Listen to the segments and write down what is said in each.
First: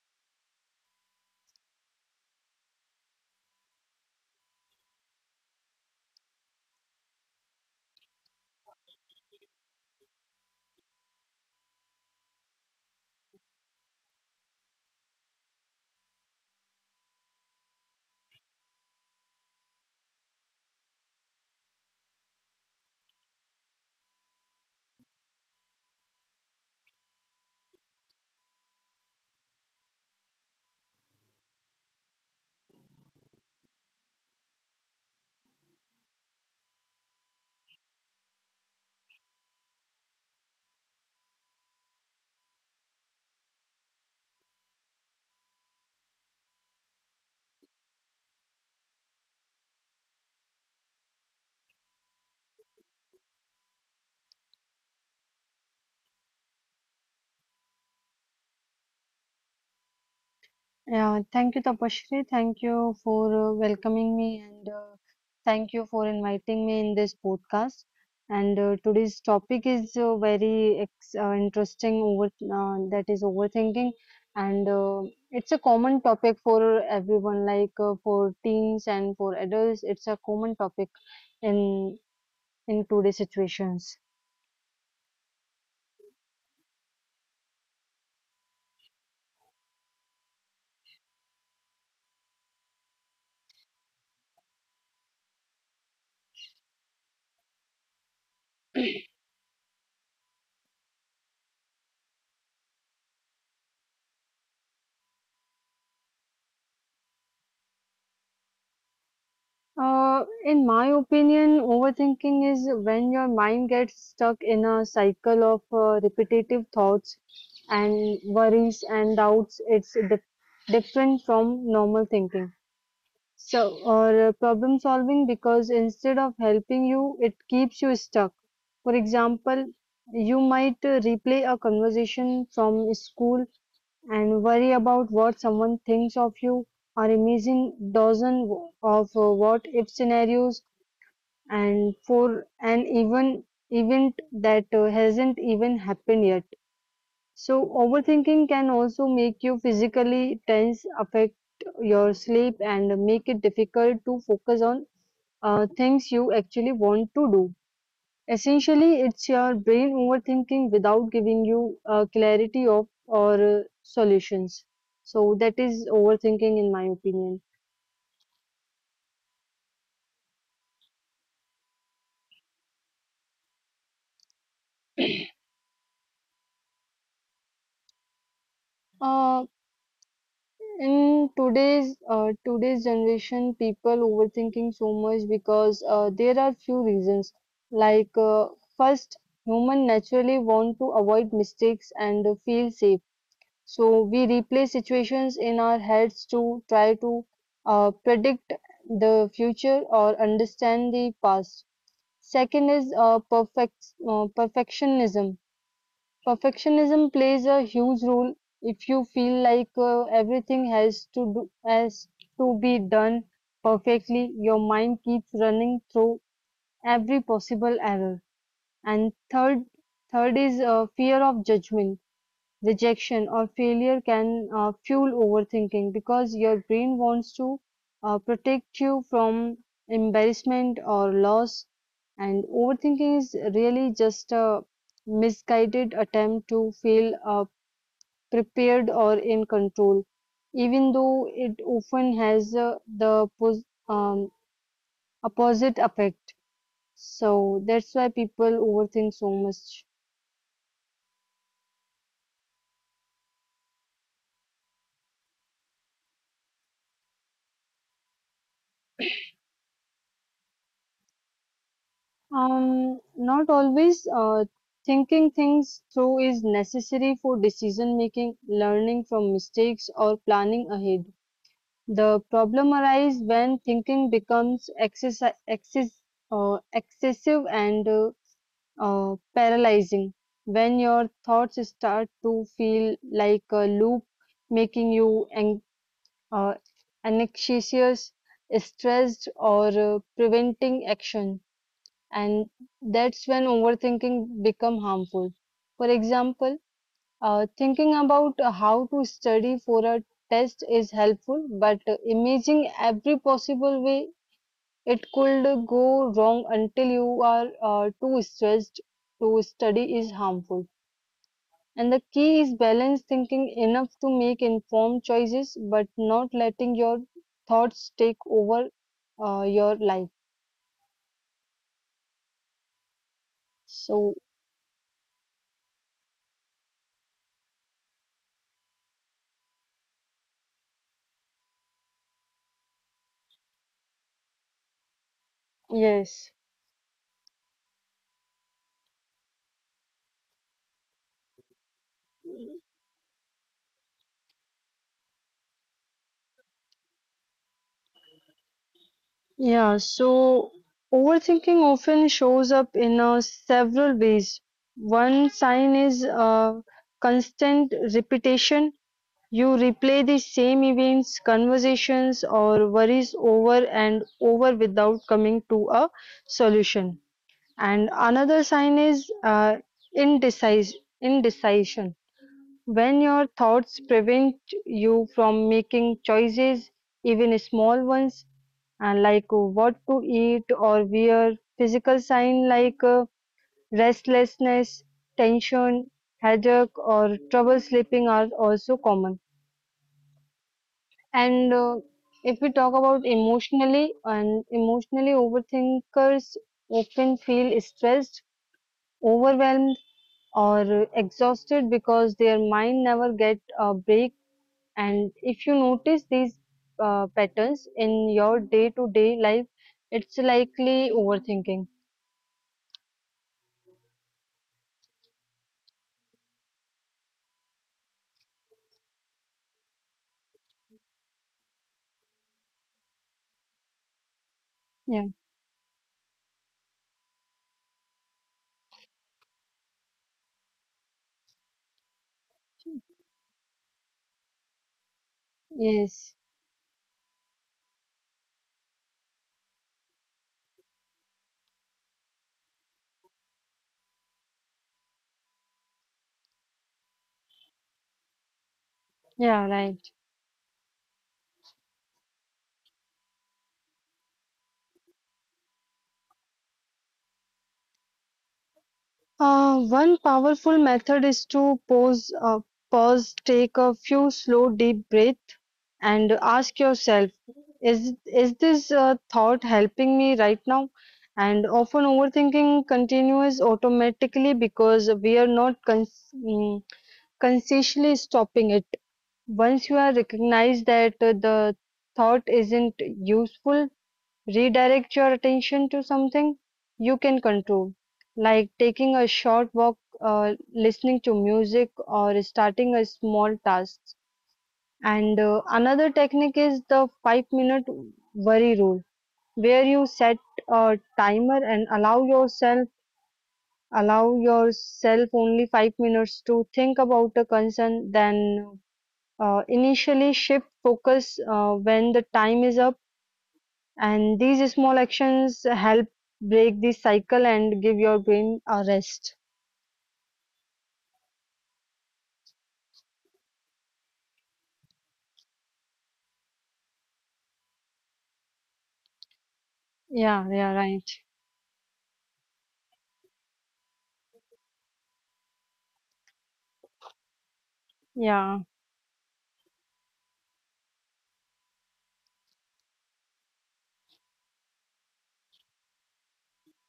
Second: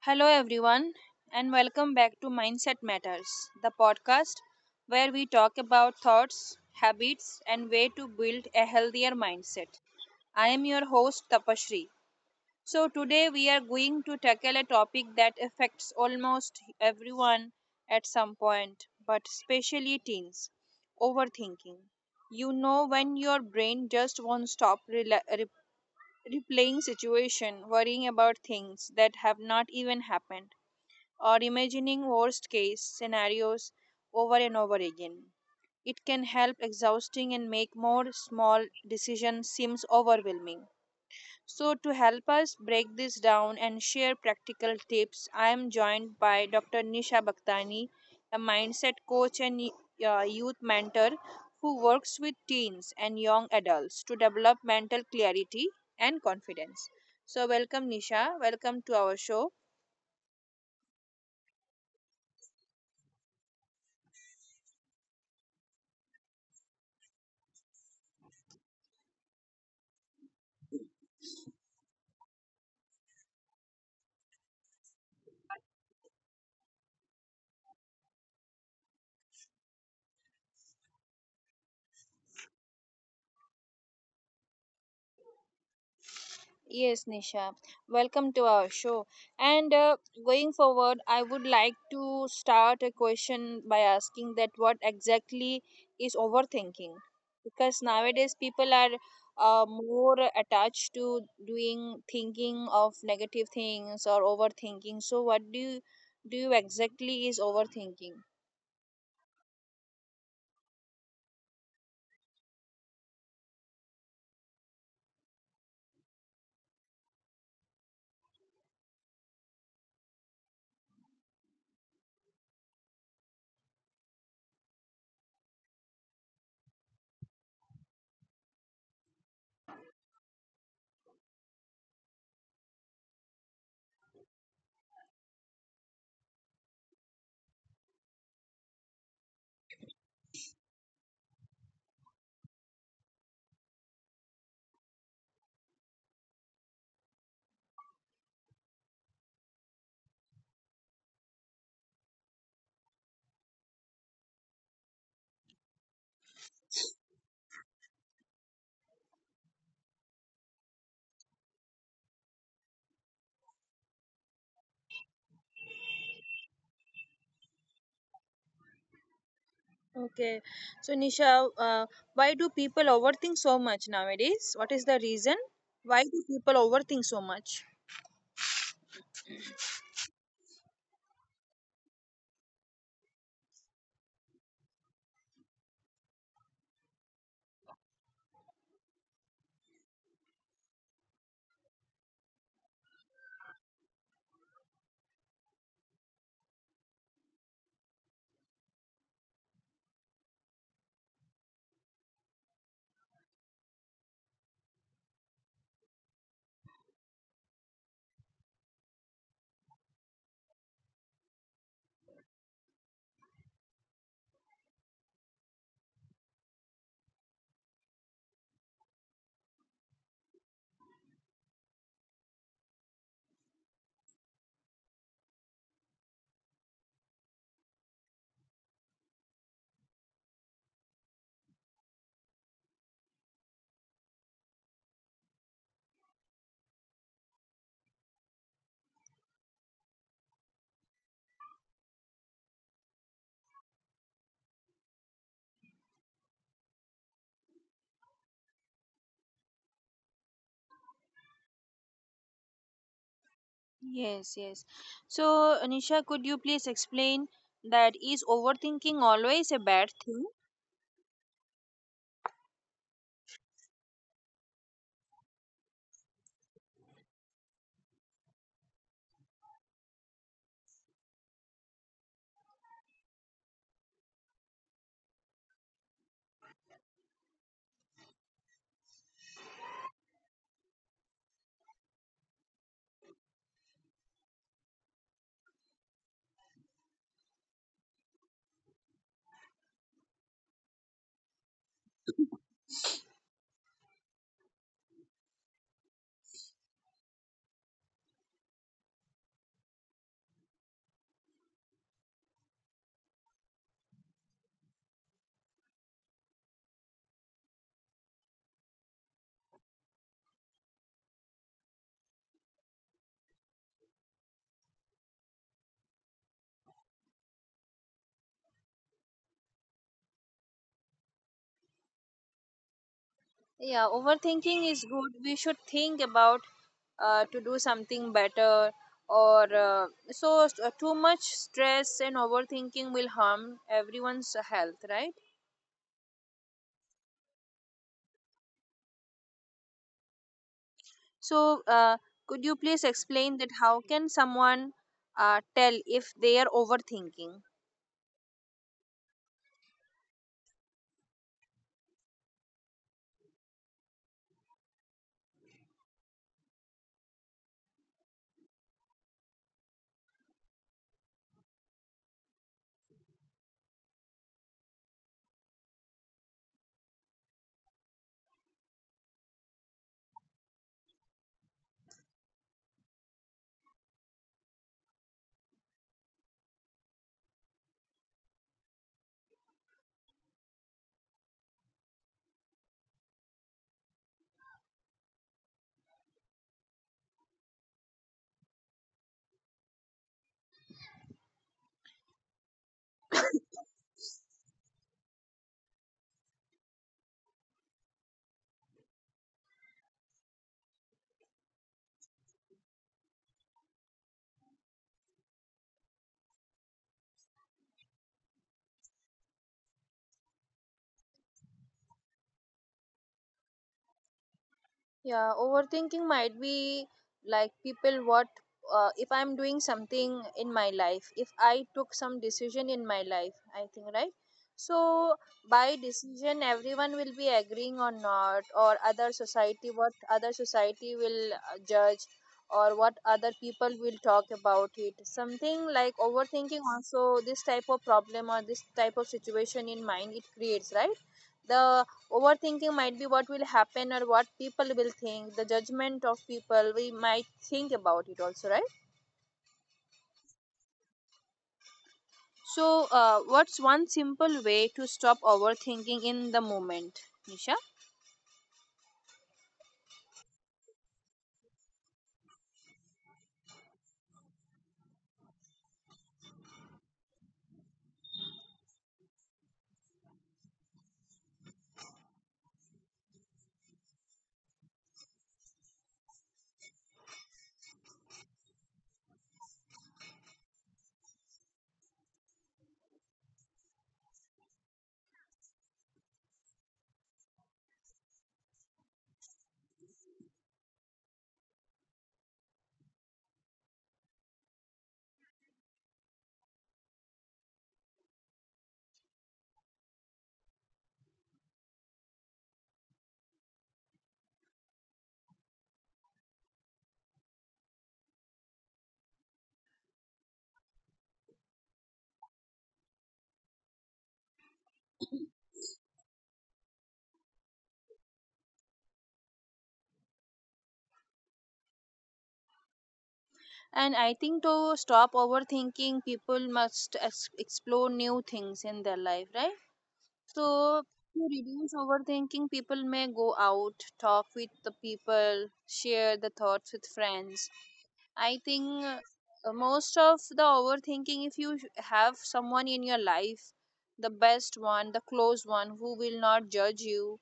Hello, everyone, and welcome back to Mindset Matters, the podcast where we talk about thoughts, habits, and way to build a healthier mindset. I am your host, Tapashri. So, today we are going to tackle a topic that affects almost everyone at some point, but especially teens overthinking. You know, when your brain just won't stop replaying situation, worrying about things that have not even happened or imagining worst case scenarios over and over again. It can help exhausting and make more small decisions seems overwhelming. So to help us break this down and share practical tips, I am joined by Dr. Nisha Bhaktani, a mindset coach and youth mentor who works with teens and young adults to develop mental clarity and confidence. So welcome, Nisha, welcome to our show. Yeah, thank you, Tapashri. Thank you for welcoming me, and thank you for inviting me in this podcast. And today's topic is very ex interesting over that is overthinking, and it's a common topic for everyone, like for teens and for adults. It's a common topic in in today's situations. Yes, Nisha. Welcome to our show. And going forward, I would like to start a question by asking that what exactly is overthinking? Because nowadays people are more attached to doing thinking of negative things or overthinking. So what do you exactly is overthinking? In my opinion, overthinking is when your mind gets stuck in a cycle of repetitive thoughts and worries and doubts. It's different from normal thinking. So, or problem solving, because instead of helping you, it keeps you stuck. For example, you might replay a conversation from school and worry about what someone thinks of you, or imagine dozen of what if scenarios, and for an event that hasn't even happened yet. So overthinking can also make you physically tense, affect your sleep, and make it difficult to focus on things you actually want to do. Essentially, it's your brain overthinking without giving you clarity of or solutions. So that is overthinking, in my opinion. Okay. So Nisha, why do people overthink so much nowadays? What is the reason? Why do people overthink so much? Uh, in today's generation, people overthinking so much because there are few reasons. Like first, human naturally want to avoid mistakes and feel safe. So we replay situations in our heads to try to predict the future or understand the past. Second is perfectionism. Perfectionism plays a huge role. If you feel like everything has to be done perfectly, your mind keeps running through every possible error. And third is fear of judgment. Rejection or failure can fuel overthinking because your brain wants to protect you from embarrassment or loss. And overthinking is really just a misguided attempt to feel prepared or in control, even though it often has the um, opposite effect. So that's why people overthink so much. Yes, yes. So, Anisha, could you please explain that is overthinking always a bad thing? Not always. Thinking things through is necessary for decision making, learning from mistakes, or planning ahead. The problem arises when thinking becomes excessive and paralyzing. When your thoughts start to feel like a loop, making you uh, anxious, stressed, or preventing action, and that's when overthinking become harmful. For example, thinking about how to study for a test is helpful, but imagining every possible way it could go wrong until you are too stressed to study is harmful. And the key is balanced thinking, enough to make informed choices but not letting your thoughts take over your life. Yeah, So overthinking is good. We should think about to do something better or so too much stress and overthinking will harm everyone's health, right? yes. So, could you please explain that how can someone tell if they are overthinking? Yeah, so overthinking often shows up in several ways. One sign is constant repetition. You replay the same events, conversations, or worries over and over without coming to a solution. And another sign is indecis indecision. When your thoughts prevent you from making choices, even small ones, and like what to eat or wear. Physical sign like restlessness, tension, headache, or trouble sleeping are also common. And if we talk about emotionally, and emotionally overthinkers often feel stressed, overwhelmed, or exhausted because their mind never get a break. And if you notice these patterns in your day-to-day life, it's likely overthinking. Yeah, overthinking might be like people what, if I'm doing something in my life, if I took some decision in my life, I think, right? So Yeah. by decision, everyone will be agreeing or not, or other society, what other society will judge, or what other people will talk about it. Something like overthinking Yes. also this type of problem or this type of situation in mind it creates, right? The overthinking might be what will happen or what people will think, the judgment of people, we might think about it also, right? Yeah, right. So, what's one simple way to stop overthinking in the moment, Nisha? One powerful method is to pause, take a few slow, deep breath, and ask yourself, is this thought helping me right now? And often overthinking continues automatically because we are not consciously stopping it. Once you are recognized that the thought isn't useful, redirect your attention to something you can control, like taking a short walk, listening to music, or starting a small task. And another technique is the 5 minute worry rule, where you set a timer and allow yourself only 5 minutes to think about a concern, then initially shift focus when the time is up. And these small actions help break this cycle and give your brain a rest. And I think to stop overthinking, people must explore new things in their life, right? Yeah, So, yeah, to right. reduce overthinking, people may go out, talk with the people, share the thoughts with friends. I think Yeah. Most of the overthinking, if you have someone in your life, the best one, the close one, who will not judge you,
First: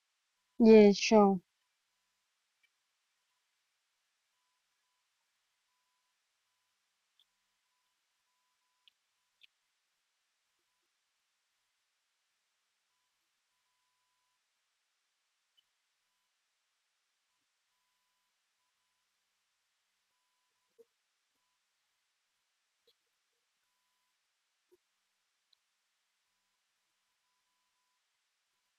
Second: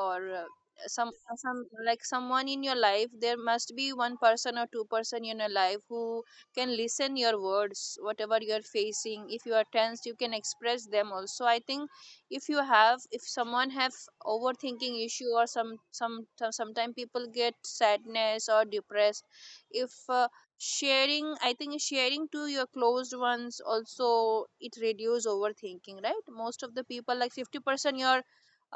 or uh, Yes, some uh, sure. some like someone in your life, there must be one person or two person in your life who can listen your words whatever you're facing. If you are tense you can express them also. I think if someone have overthinking issue or sometimes people get sadness or depressed, if sharing, I think sharing to your closed ones also it reduce overthinking, right? Most of the people like 50%, your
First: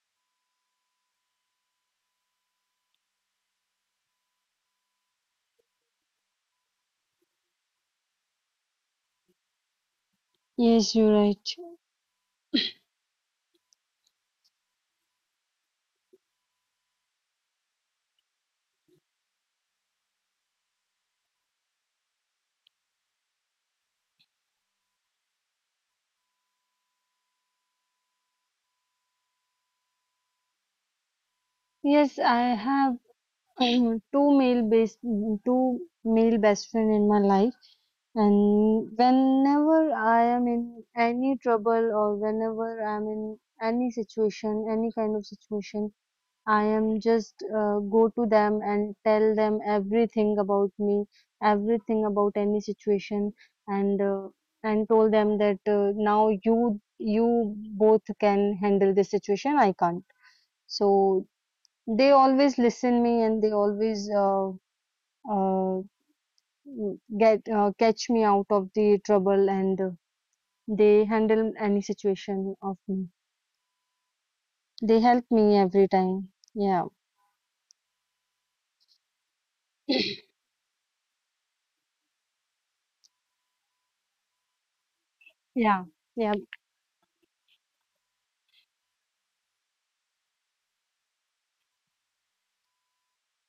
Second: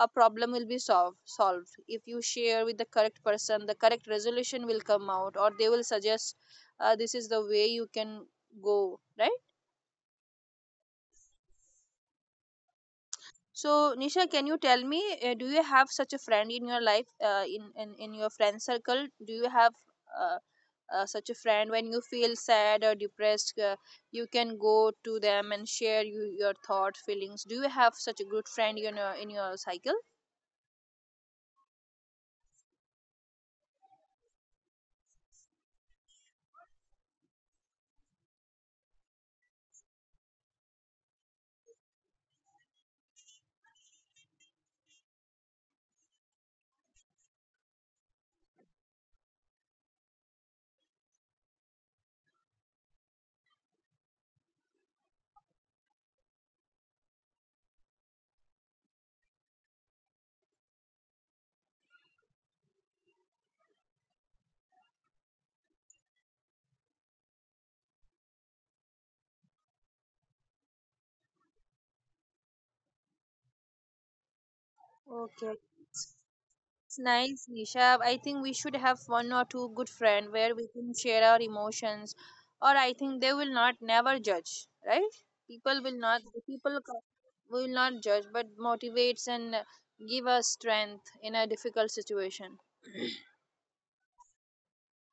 a problem will be solved if you share with the correct person, the correct resolution will come out, or they will suggest this is the way you can go, right? Yes, you're right. So Nisha, can you tell me, do you have such a friend in your life, in, in your friend circle? Do you have uh, such a friend when you feel sad or depressed, you can go to them and share your thoughts, feelings? Do you have such a good friend in your cycle? Yes, I have two male best two male best friend in my life, and whenever I am in any trouble or whenever I'm in any situation, any kind of situation, I am just go to them and tell them everything about me, everything about any situation, and uh, and told them that now you both can handle this situation. I can't. So they always listen me, and they always uh, get catch me out of the trouble, and they handle any situation of me. Okay, it's They help nice, me every Nisha. I time. think we should Yeah, have one or two good friend where we can share our emotions, or I think they will not never judge, right? People will not, The people co- will yeah, not yeah, judge, but motivates and give us strength in a difficult situation.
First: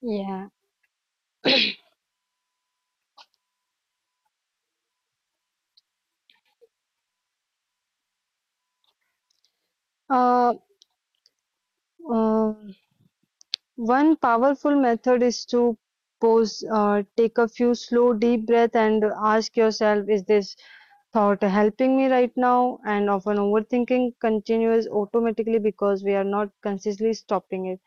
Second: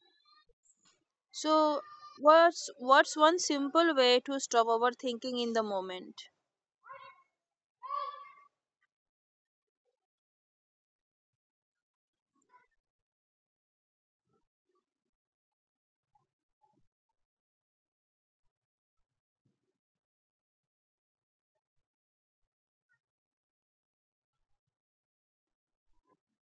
yeah. So, what's one simple way to stop overthinking in the moment? Uh. Uh, One powerful method is to take a few slow, deep breath, and ask yourself, is this thought helping me right now? And often overthinking continues automatically because we are not consciously stopping it.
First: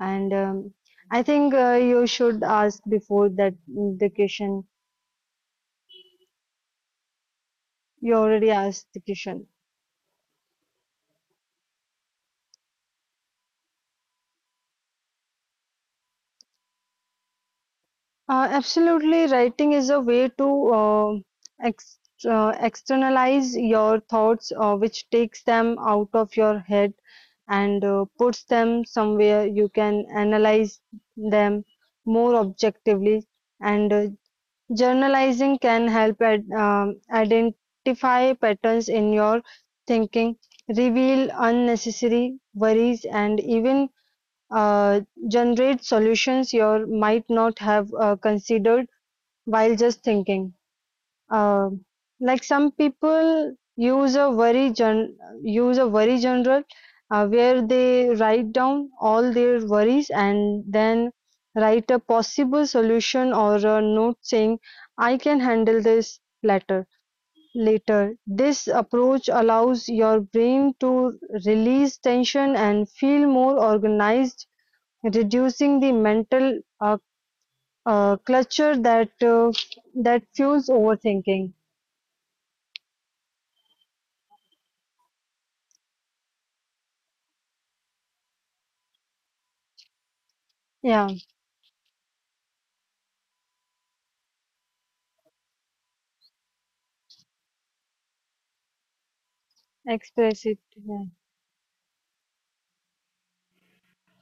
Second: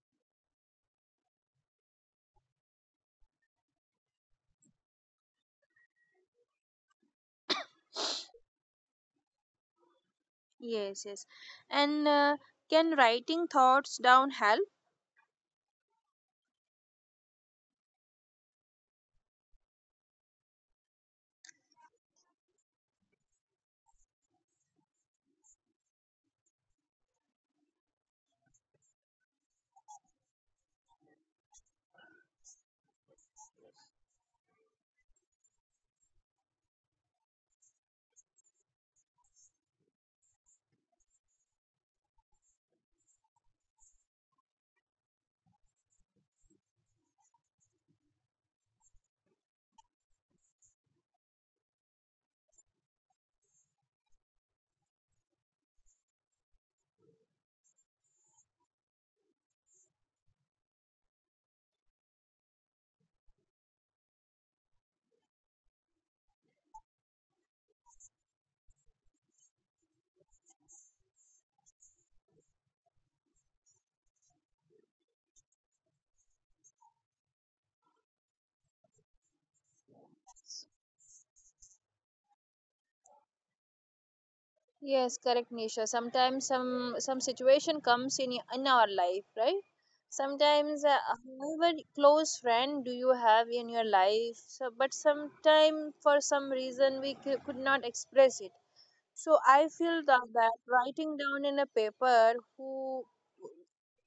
And I think you should ask before that the question. You already asked the question. Yes, yes. And can writing thoughts down help? Absolutely, writing is a way to ex externalize your thoughts, which takes them out of your head and puts them somewhere you can analyze them more objectively. And journalizing can help identify patterns in your thinking, reveal unnecessary worries, and even uh, generate solutions you might not have considered while just thinking. Um, like some people use a worry journal where they write down all their worries and then write a possible solution or a note saying, "I can handle this later." Later, this approach allows your brain to release tension and feel more organized, reducing the mental clutter that that fuels overthinking. Yes, correct, Nisha. Sometimes some situation comes in our life, right? Sometimes, Yeah, however close friend do you have in your life, so, but sometime for some reason we could not express it. So I feel express that, it. that Yeah, writing down in a paper who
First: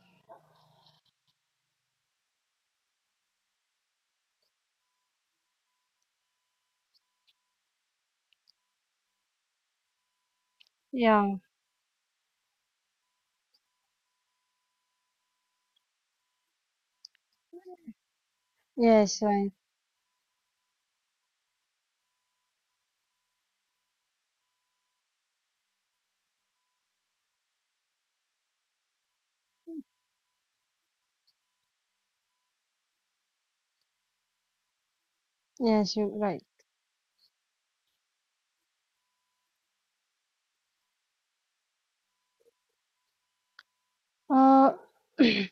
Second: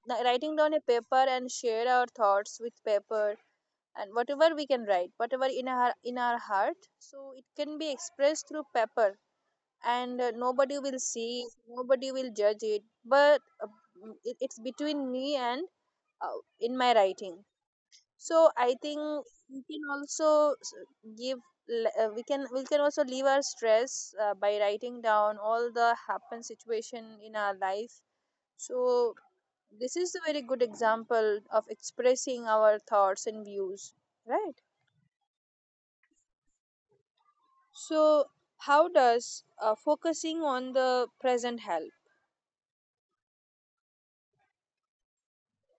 the- writing down a paper and share our thoughts with paper. And whatever we can write whatever in our heart, so it can be expressed through paper, and nobody will yeah. see, nobody will judge it, but it's between me and, in my writing. So I think Yes, right. we can also give we can also leave our stress, by writing down all the happen situation in our life. So this is a very good example of expressing our thoughts and views, right? Yes, you're right. So how does focusing on the present help? Uh,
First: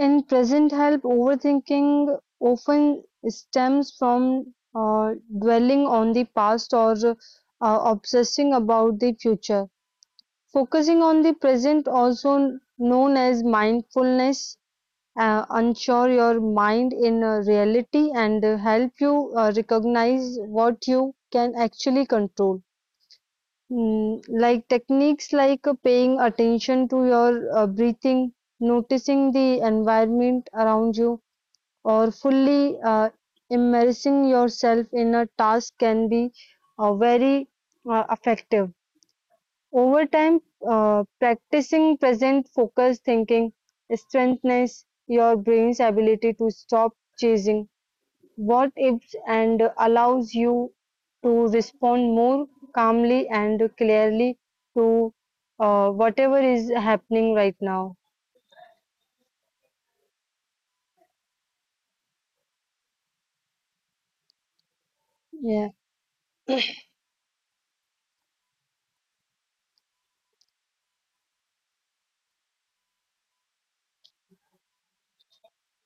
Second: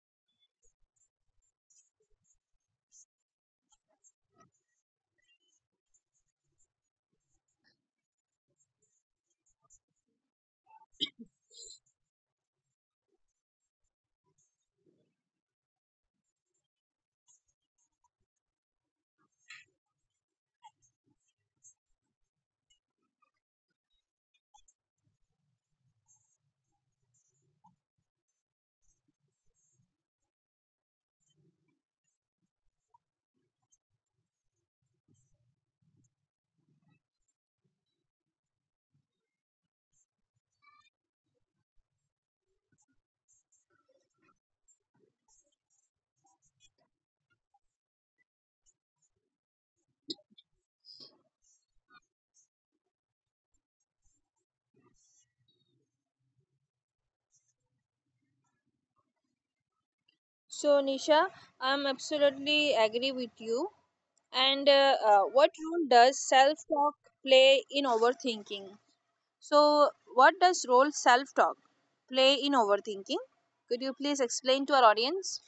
in present help, overthinking often stems from dwelling on the past or obsessing about the future. Focusing on the present, also known as mindfulness, anchor your mind in reality and help you recognize what you can actually control. Like techniques like paying attention to your breathing, noticing the environment around you, or fully immersing yourself in a task can be very effective. Over time, practicing present focused thinking strengthens your brain's ability to stop chasing what ifs and allows you to respond more calmly and clearly to whatever is happening right now. So, Nisha, I'm absolutely agree with you. And Yeah, what role does self talk play in overthinking? So, what does role self talk play in overthinking? Could you please explain to our audience?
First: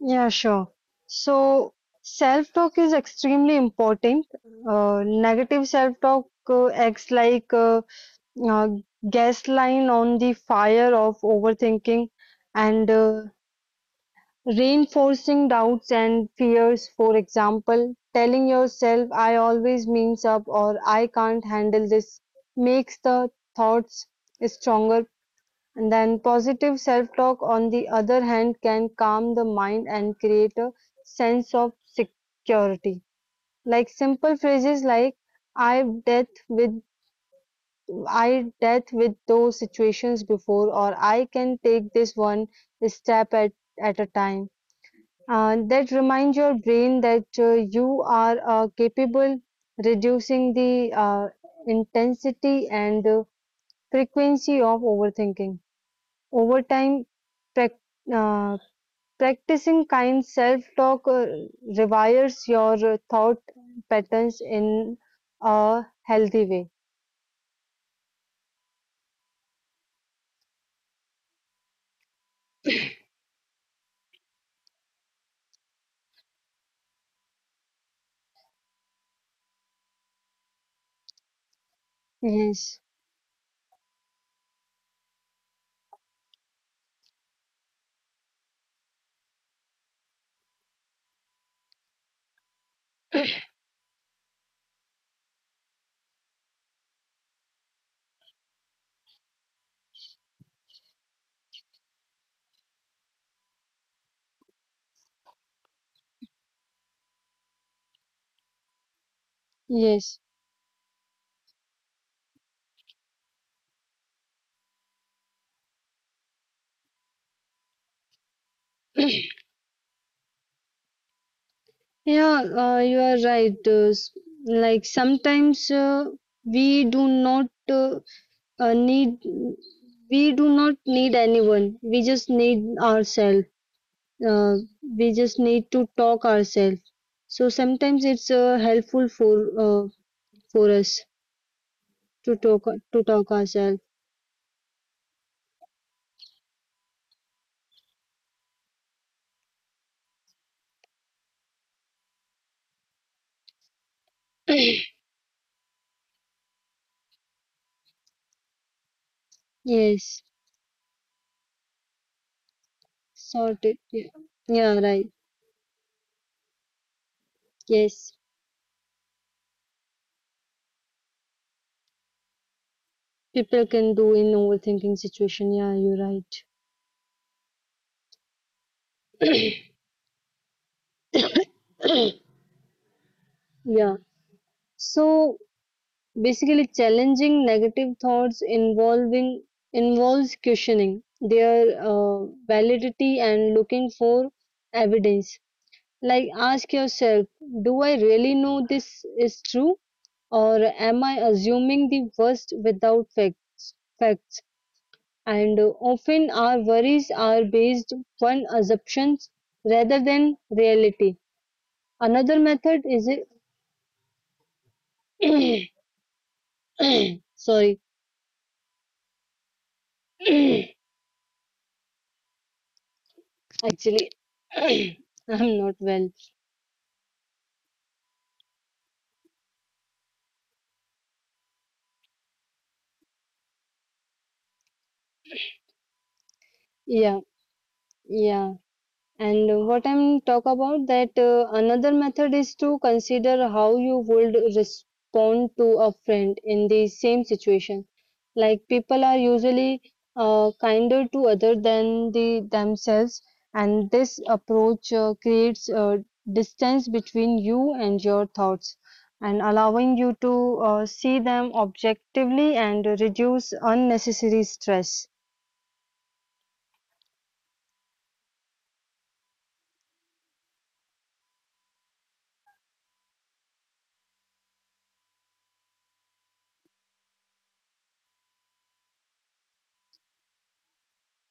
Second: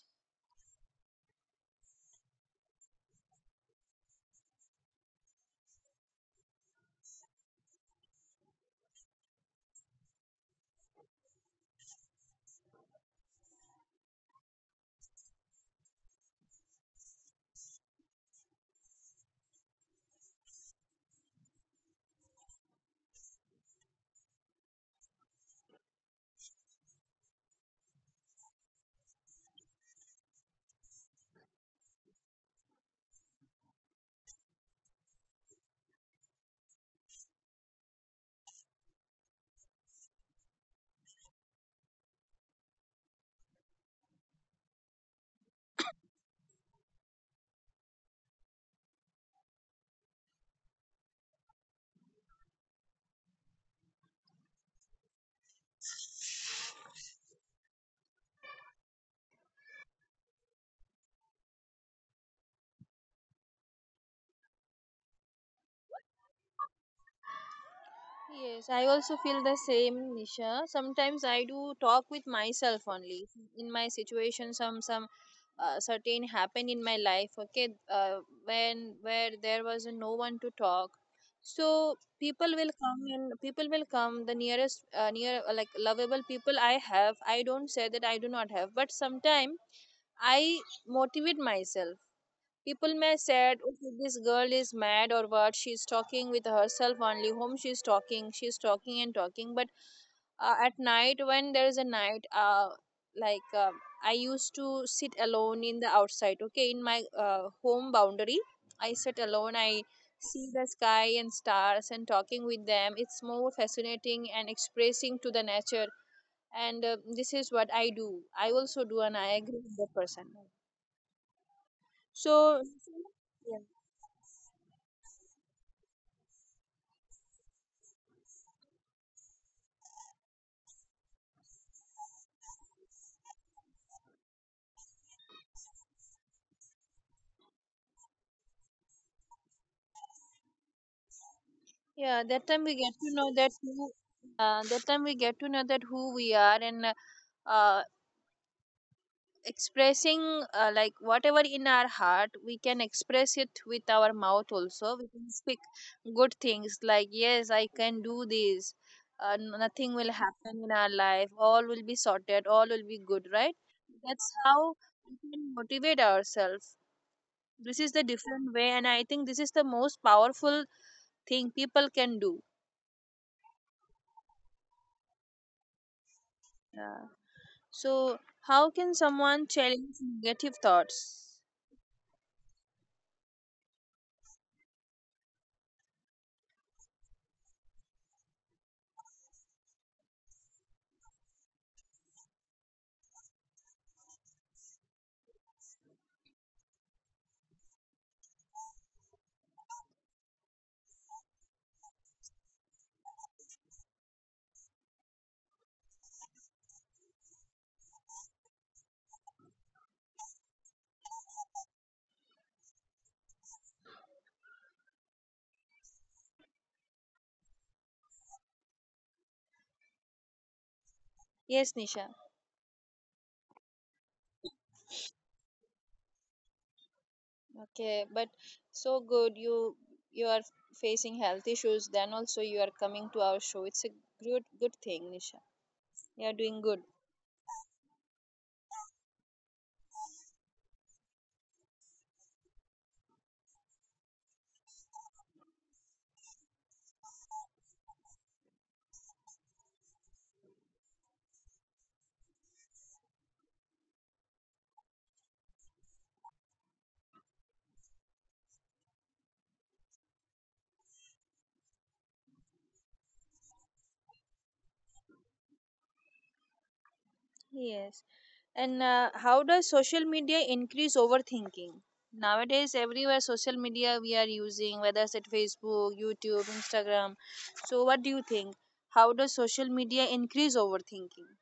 yeah, sure. So, self talk is extremely important. Negative self talk acts like uh, gas line on the fire of overthinking and reinforcing doubts and fears. For example, telling yourself, I always means up or I can't handle this, makes the thoughts stronger. And then positive self talk, on the other hand, can calm the mind and create a sense of security. Like simple phrases like, I've dealt with I dealt with those situations before, or I can take this one step at, at a time. That reminds your brain that you are capable, reducing the intensity and frequency of overthinking. Over time, prac- uh, practicing kind self talk rewires your thought patterns in a healthy way. Yes, I also feel the same, Nisha. Sometimes I do talk with myself only. In my situation, some certain happened in my life. Okay, when where there was no one to talk, so people will Yes, come and people will come. The near like lovable people I have. I don't say that I do not have, but sometimes I motivate myself. People may said, okay, this girl is mad or what? She's talking with herself only. Whom she's talking? She's talking and talking. But at night, when there is a night, like, I used to sit alone in the outside. Okay, in my home boundary, I sit alone. I yes. see the sky and stars and talking with them. It's more fascinating and expressing to the nature. And this is what I do. I also do, and I agree with the person. Yeah, So. You are Yeah. right. Like sometimes we do uh, uh, need not need anyone. We just need ourselves. Uh, we just need to talk ourselves. So sometimes it's helpful for us Yeah, to talk to talk ourselves. That time we get to know that who we are, and uh, expressing, like, whatever in our heart, we can express it with our mouth also. We can speak good things like yes, I can do this. Nothing will Yes, happen in our life. All will be sorted. All will be good, right? sorted. Yeah, That's how yeah, we right. can motivate ourselves. This is the Yes, different way, and I think this is the most powerful thing people can do. people can do in overthinking situation. Yeah, you're right. Yeah. So, how can someone challenge negative thoughts? Yeah. So basically, challenging negative thoughts involving involves questioning their validity and looking for evidence. Like ask yourself, do I really know this is true, or am I assuming the worst without facts? And often our worries are based on assumptions rather than reality. Another method is sorry. Yes, Nisha. Actually, I'm not well. Okay, but so good you are facing health issues. Then also you are coming to our show. It's a good thing, Nisha. You are doing good. Yeah, yeah. And what I'm talk about, that another method is to consider how you would respond to a friend in the same situation. Like people are usually kinder to other than the themselves, and this approach creates a distance between you and your thoughts, and allowing you to see them objectively and reduce unnecessary stress. Yes. And how does social media increase overthinking? Nowadays, everywhere social media we are using, whether it's at Facebook, YouTube, Instagram. So, what do you think? How does social media increase overthinking?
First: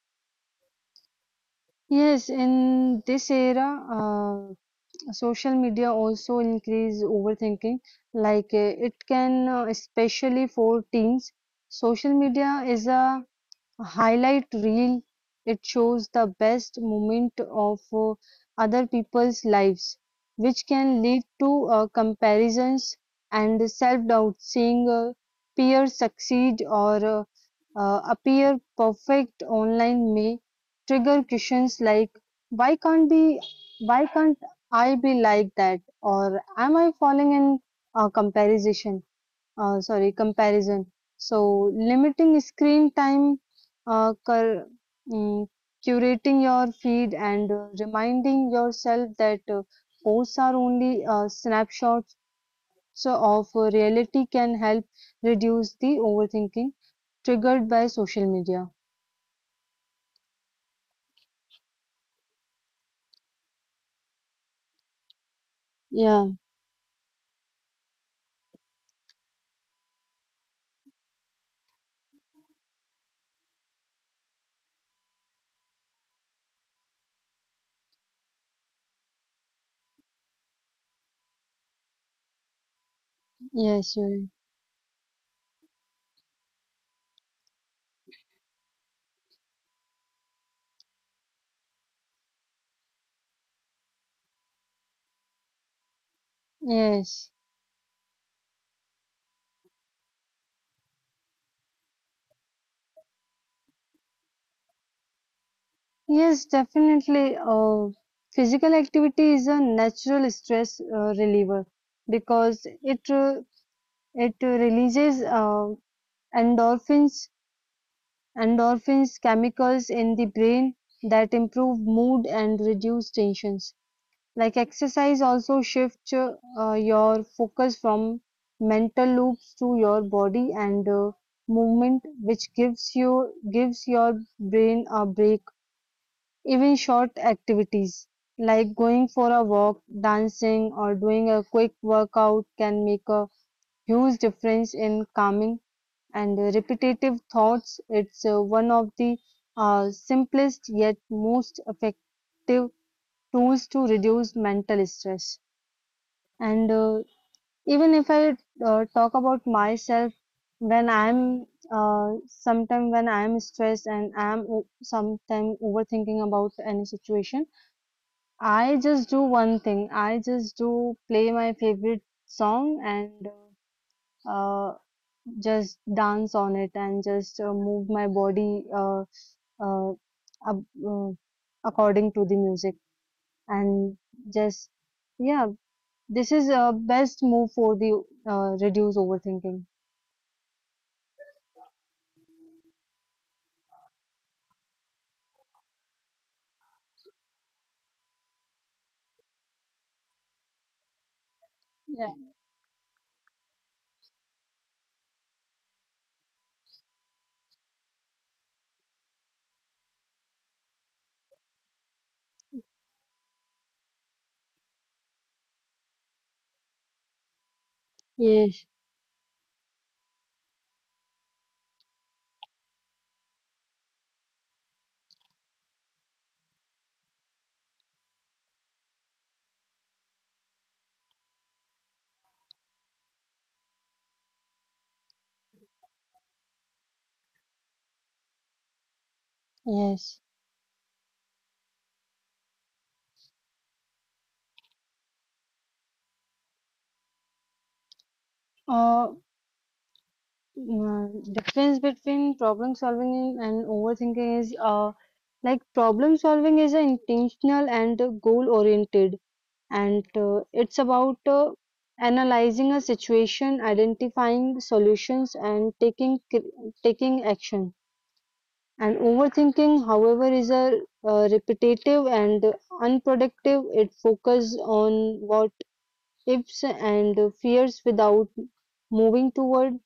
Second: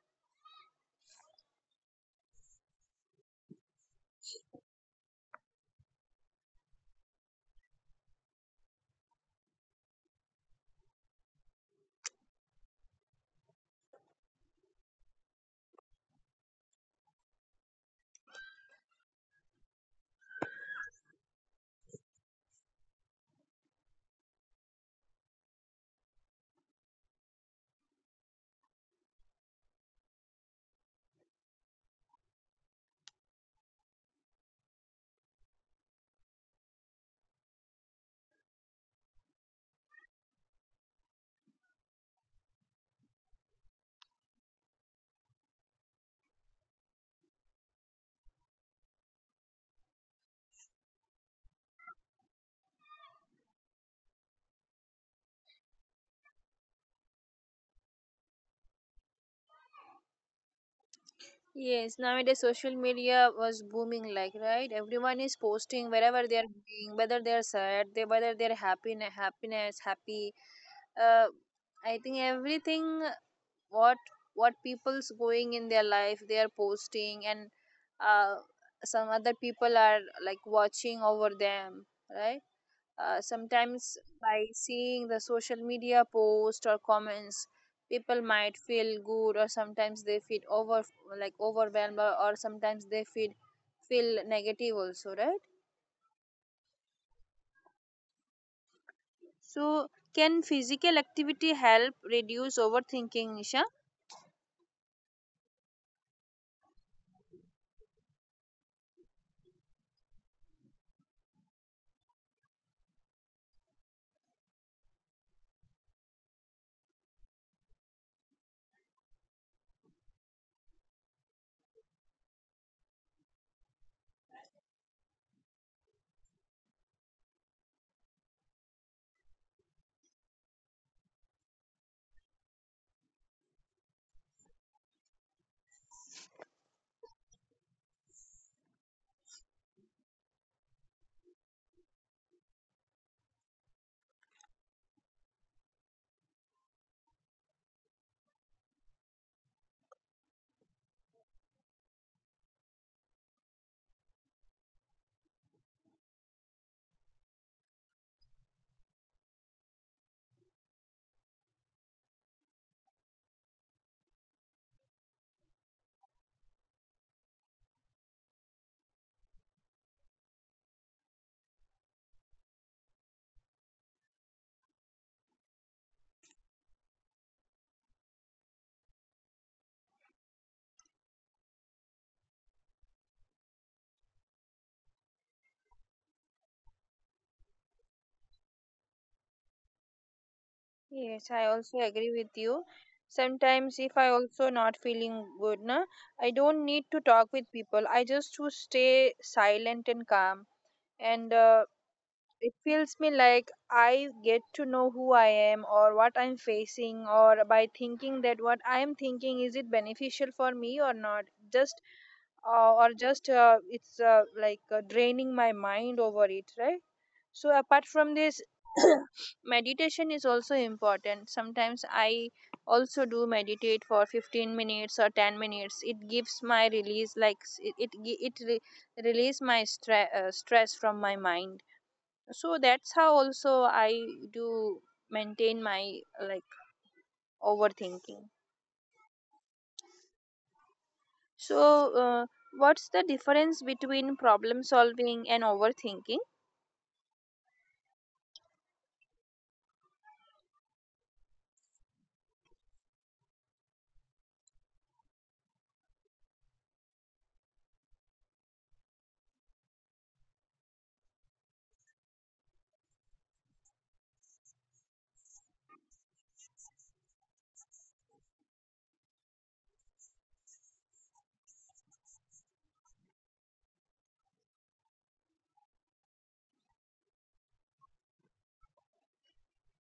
Yes, in this era, social media also increase overthinking. Like it can especially for teens, social media is a highlight reel. It shows the best moment of other people's lives, which can lead to comparisons and self-doubt. Seeing peers succeed or appear perfect online may trigger questions like why can't be why can't I be like that, or am I falling in a comparison. So limiting screen time, uh, cur mm, curating your feed, and reminding yourself that posts are only snapshots of reality can help reduce the overthinking triggered by social media. Yes, nowadays social media was booming, like, right. Everyone is posting Yeah, wherever they are being, whether they are sad, they whether they are happy, happiness, happy. Uh, I think everything what what people's going in their life, they are posting, and uh, some other people are like watching over them, right? Yes, you're right. Sometimes by seeing the social media post or comments, people might feel good, or sometimes they feel over like overwhelmed, or sometimes they feel negative also, right? Yes, So, can physical activity help reduce overthinking, Nisha? yes, definitely. Physical activity is a natural stress reliever because it releases endorphins, endorphins chemicals in the brain that improve mood and reduce tensions. Like exercise also shifts your focus from mental loops to your body and movement, which gives your brain a break. Even short activities like going for a walk, dancing, or doing a quick workout can make a huge difference in calming and repetitive thoughts. It's one of the simplest yet most effective tools to reduce mental stress. And even if I talk about myself, when I'm sometime when I'm stressed and sometime overthinking about any situation, I just do one thing. I just do play my favorite song and. Uh, just dance on it and just move my body uh, ab- uh, according to the music and just yeah, this is a best move for the reduce overthinking. Yes, I also agree with you. Sometimes, if I also not feeling good, na, I don't need to talk with people. I just to stay silent and calm, and Yeah, it feels me like I get to know who I am or what I'm facing, or by thinking that what I'm thinking is it beneficial for me or not. Just or just it's like draining my mind over it, right? So apart from this, yes, meditation is also important. Sometimes I also do meditate for 15 minutes or 10 minutes. It gives my release, like it release my stress from my mind. So that's how also I do maintain my, like, overthinking. yes. So uh, what's the difference between problem solving and overthinking? uh, Difference between problem solving and overthinking is like problem solving is a intentional and goal oriented, and it's about analyzing a situation, identifying solutions, and taking action. And overthinking however is a repetitive and unproductive. It focuses on what ifs and fears without moving toward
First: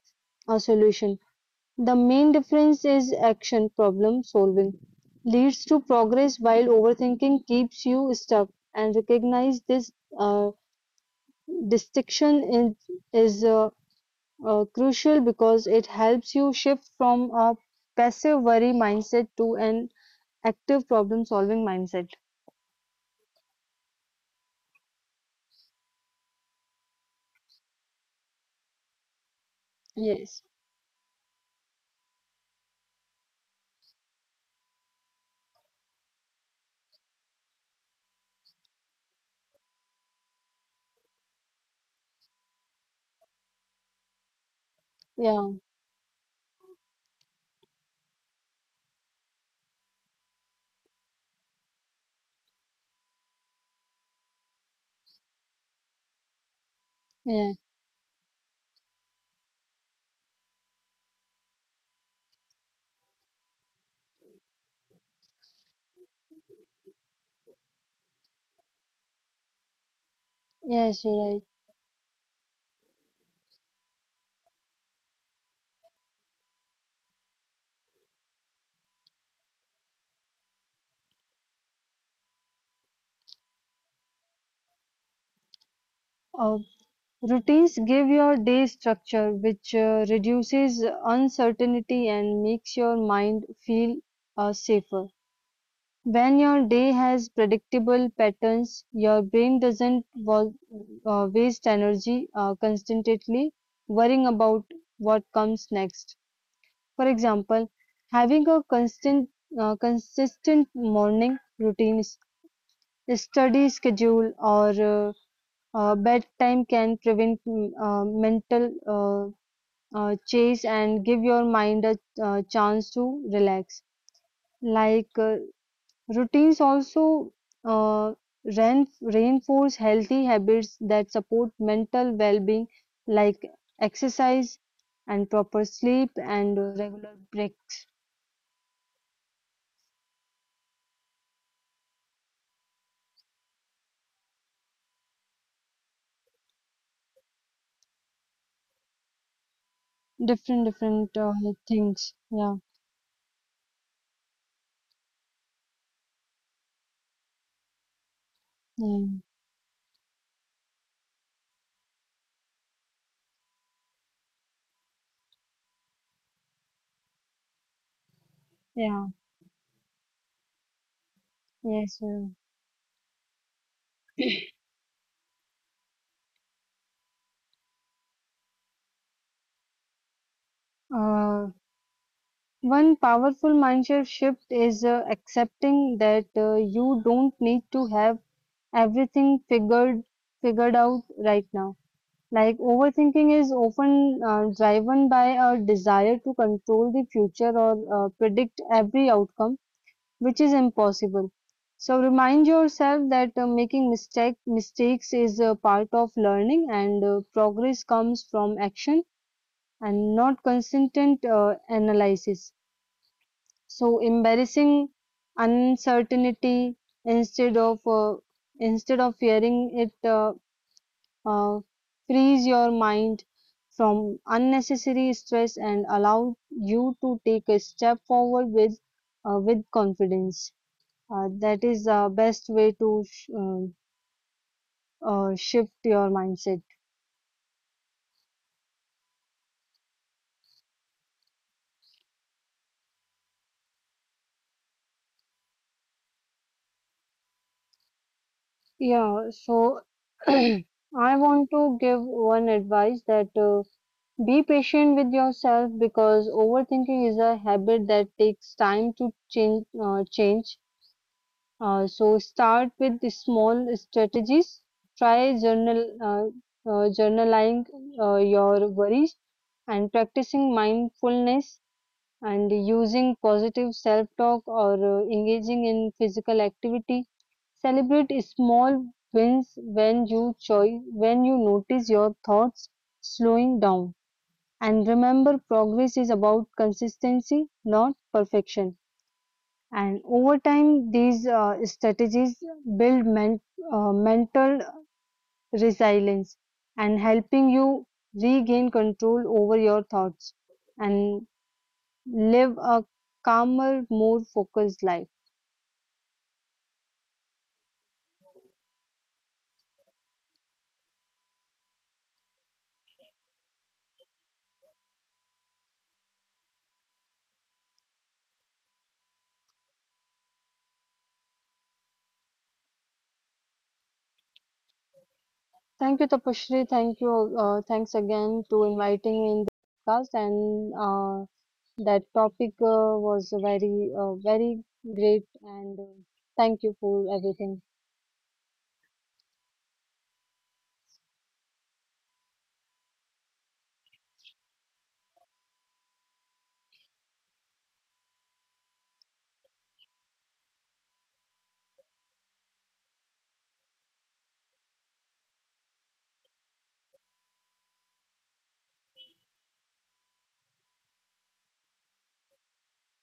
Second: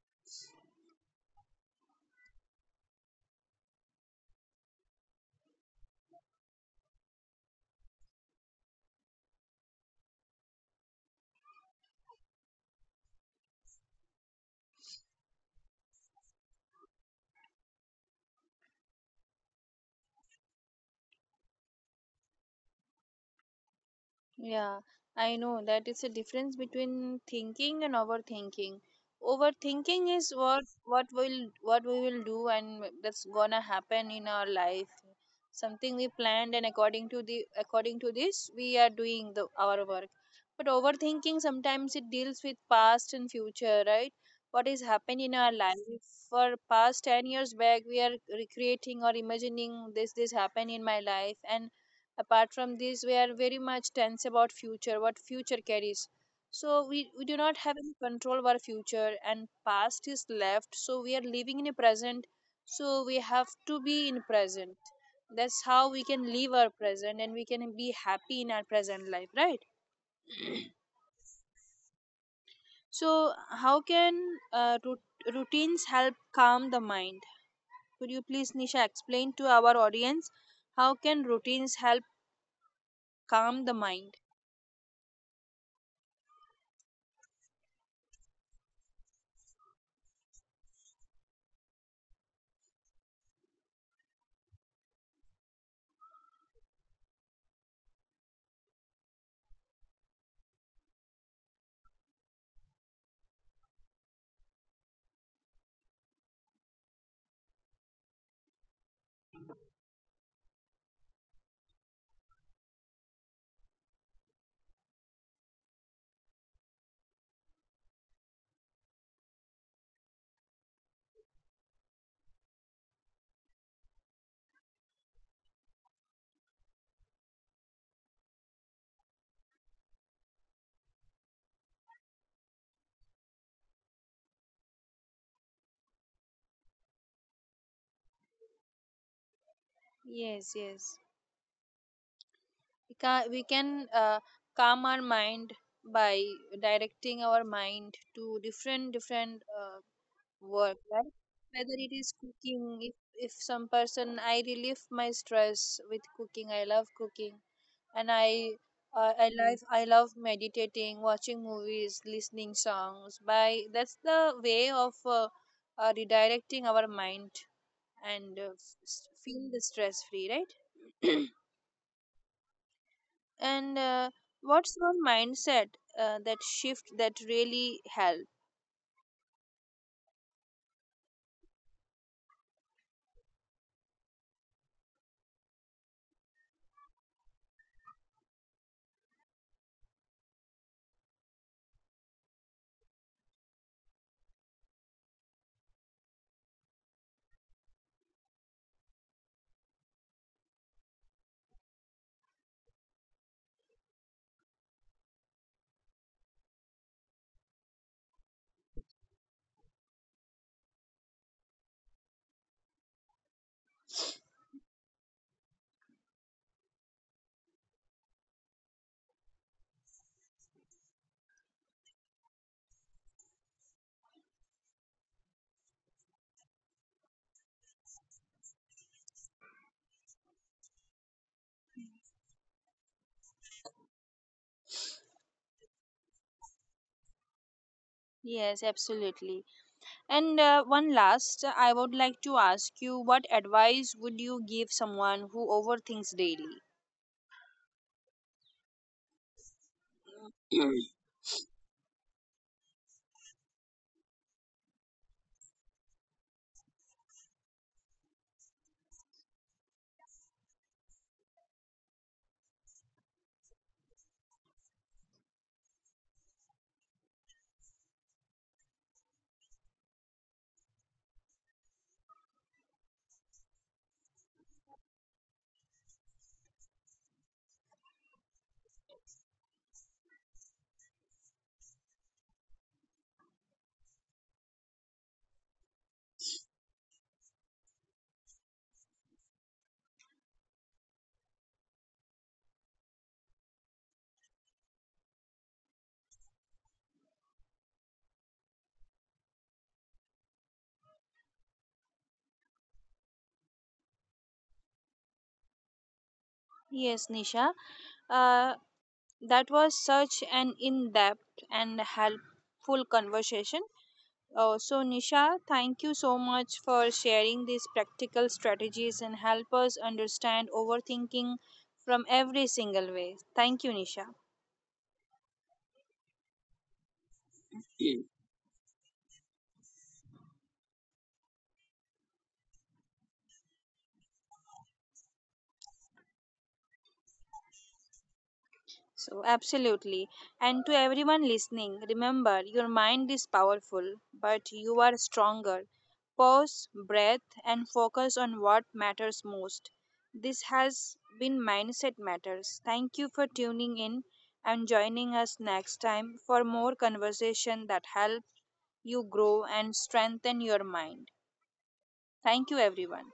a solution. The main difference is action. Problem solving leads to progress while overthinking keeps you stuck, and recognize this uh, distinction is crucial because it helps you shift from a passive worry mindset to an active problem solving mindset. Yeah, I know that it's a difference between thinking and overthinking. Overthinking is Yes. what we will do, and that's gonna happen in our life. Something we planned, and according to this we are doing the our work. But overthinking sometimes it deals with past and future, right? What is happened in our Yeah. life for past 10 years back, we are recreating or imagining this happened in my life. And apart from this, we are very much tense about future, what future carries. So we do Yeah. not have any control of our future, and past is left, so we are living in a present. So we have to be in present. That's how we can live our present, and we can be happy in our present life, right? Yes, you're right. So how can routines help calm the mind? Could you please, Nisha, explain to our audience how can routines help calm the mind? Uh, Routines give your day structure, which reduces uncertainty and makes your mind feel safer. When your day has predictable patterns, your brain doesn't waste energy constantly worrying about what comes next. For example, having a consistent morning routine, study schedule, or bedtime can prevent mental chase and give your mind a chance to relax. Like uh, Routines also uh, reinforce healthy habits that support mental well-being, like exercise and proper sleep and regular break. Yes, yes. We can calm our mind by directing our mind to different Different, work, different right? Whether it things. is Yeah, cooking, if some person, I relieve my stress with cooking. I love cooking, and i yeah, uh, i love i love meditating, watching movies, listening songs by, that's the way of redirecting our mind, and yeah. Feel the stress free, right? Yes. Yeah. And what's one mindset that shift that really helped? Uh, One powerful mindset shift is accepting that you don't need to have everything figured out right now. Like overthinking is often driven by a desire to control the future or predict every outcome, which is impossible. So remind yourself that making mistakes is a part of learning, and progress comes from action and not consistent analysis. So embarrassing uncertainty instead of uh, instead of fearing it. Uh, Frees your mind from unnecessary stress and allow you to take a step forward with confidence. That is the best way to shift your mindset. Yes, absolutely. And one last, I would like to ask you what advice would you give someone who overthinks daily? Yeah, so I want to give one advice that be patient with yourself because overthinking is a habit that takes time to change. So start with the small strategies. Try journaling your worries and practicing mindfulness and using positive self-talk or engaging in physical activity. Celebrate small wins when you when you notice your thoughts slowing down. And remember, progress is about consistency, not perfection. And over time, these strategies build mental resilience and helping you regain control over your thoughts and live a calmer, more focused life. Yes, Nisha. Uh, that was such an in depth and helpful conversation. Oh, so Nisha, thank you so much for sharing these practical strategies and help us understand overthinking from every single way. Thank you, Nisha. Thank you, Tapashri. Thank you. Thanks again to inviting me in the podcast. And that topic was very great. And thank you for everything. So, absolutely. And to everyone listening, remember your mind is powerful, but you are stronger. Pause, breath, and focus on what matters most. This has been Mindset Matters. Thank you for tuning in and joining us next time for more conversation that help you grow and strengthen your mind. Thank you, everyone.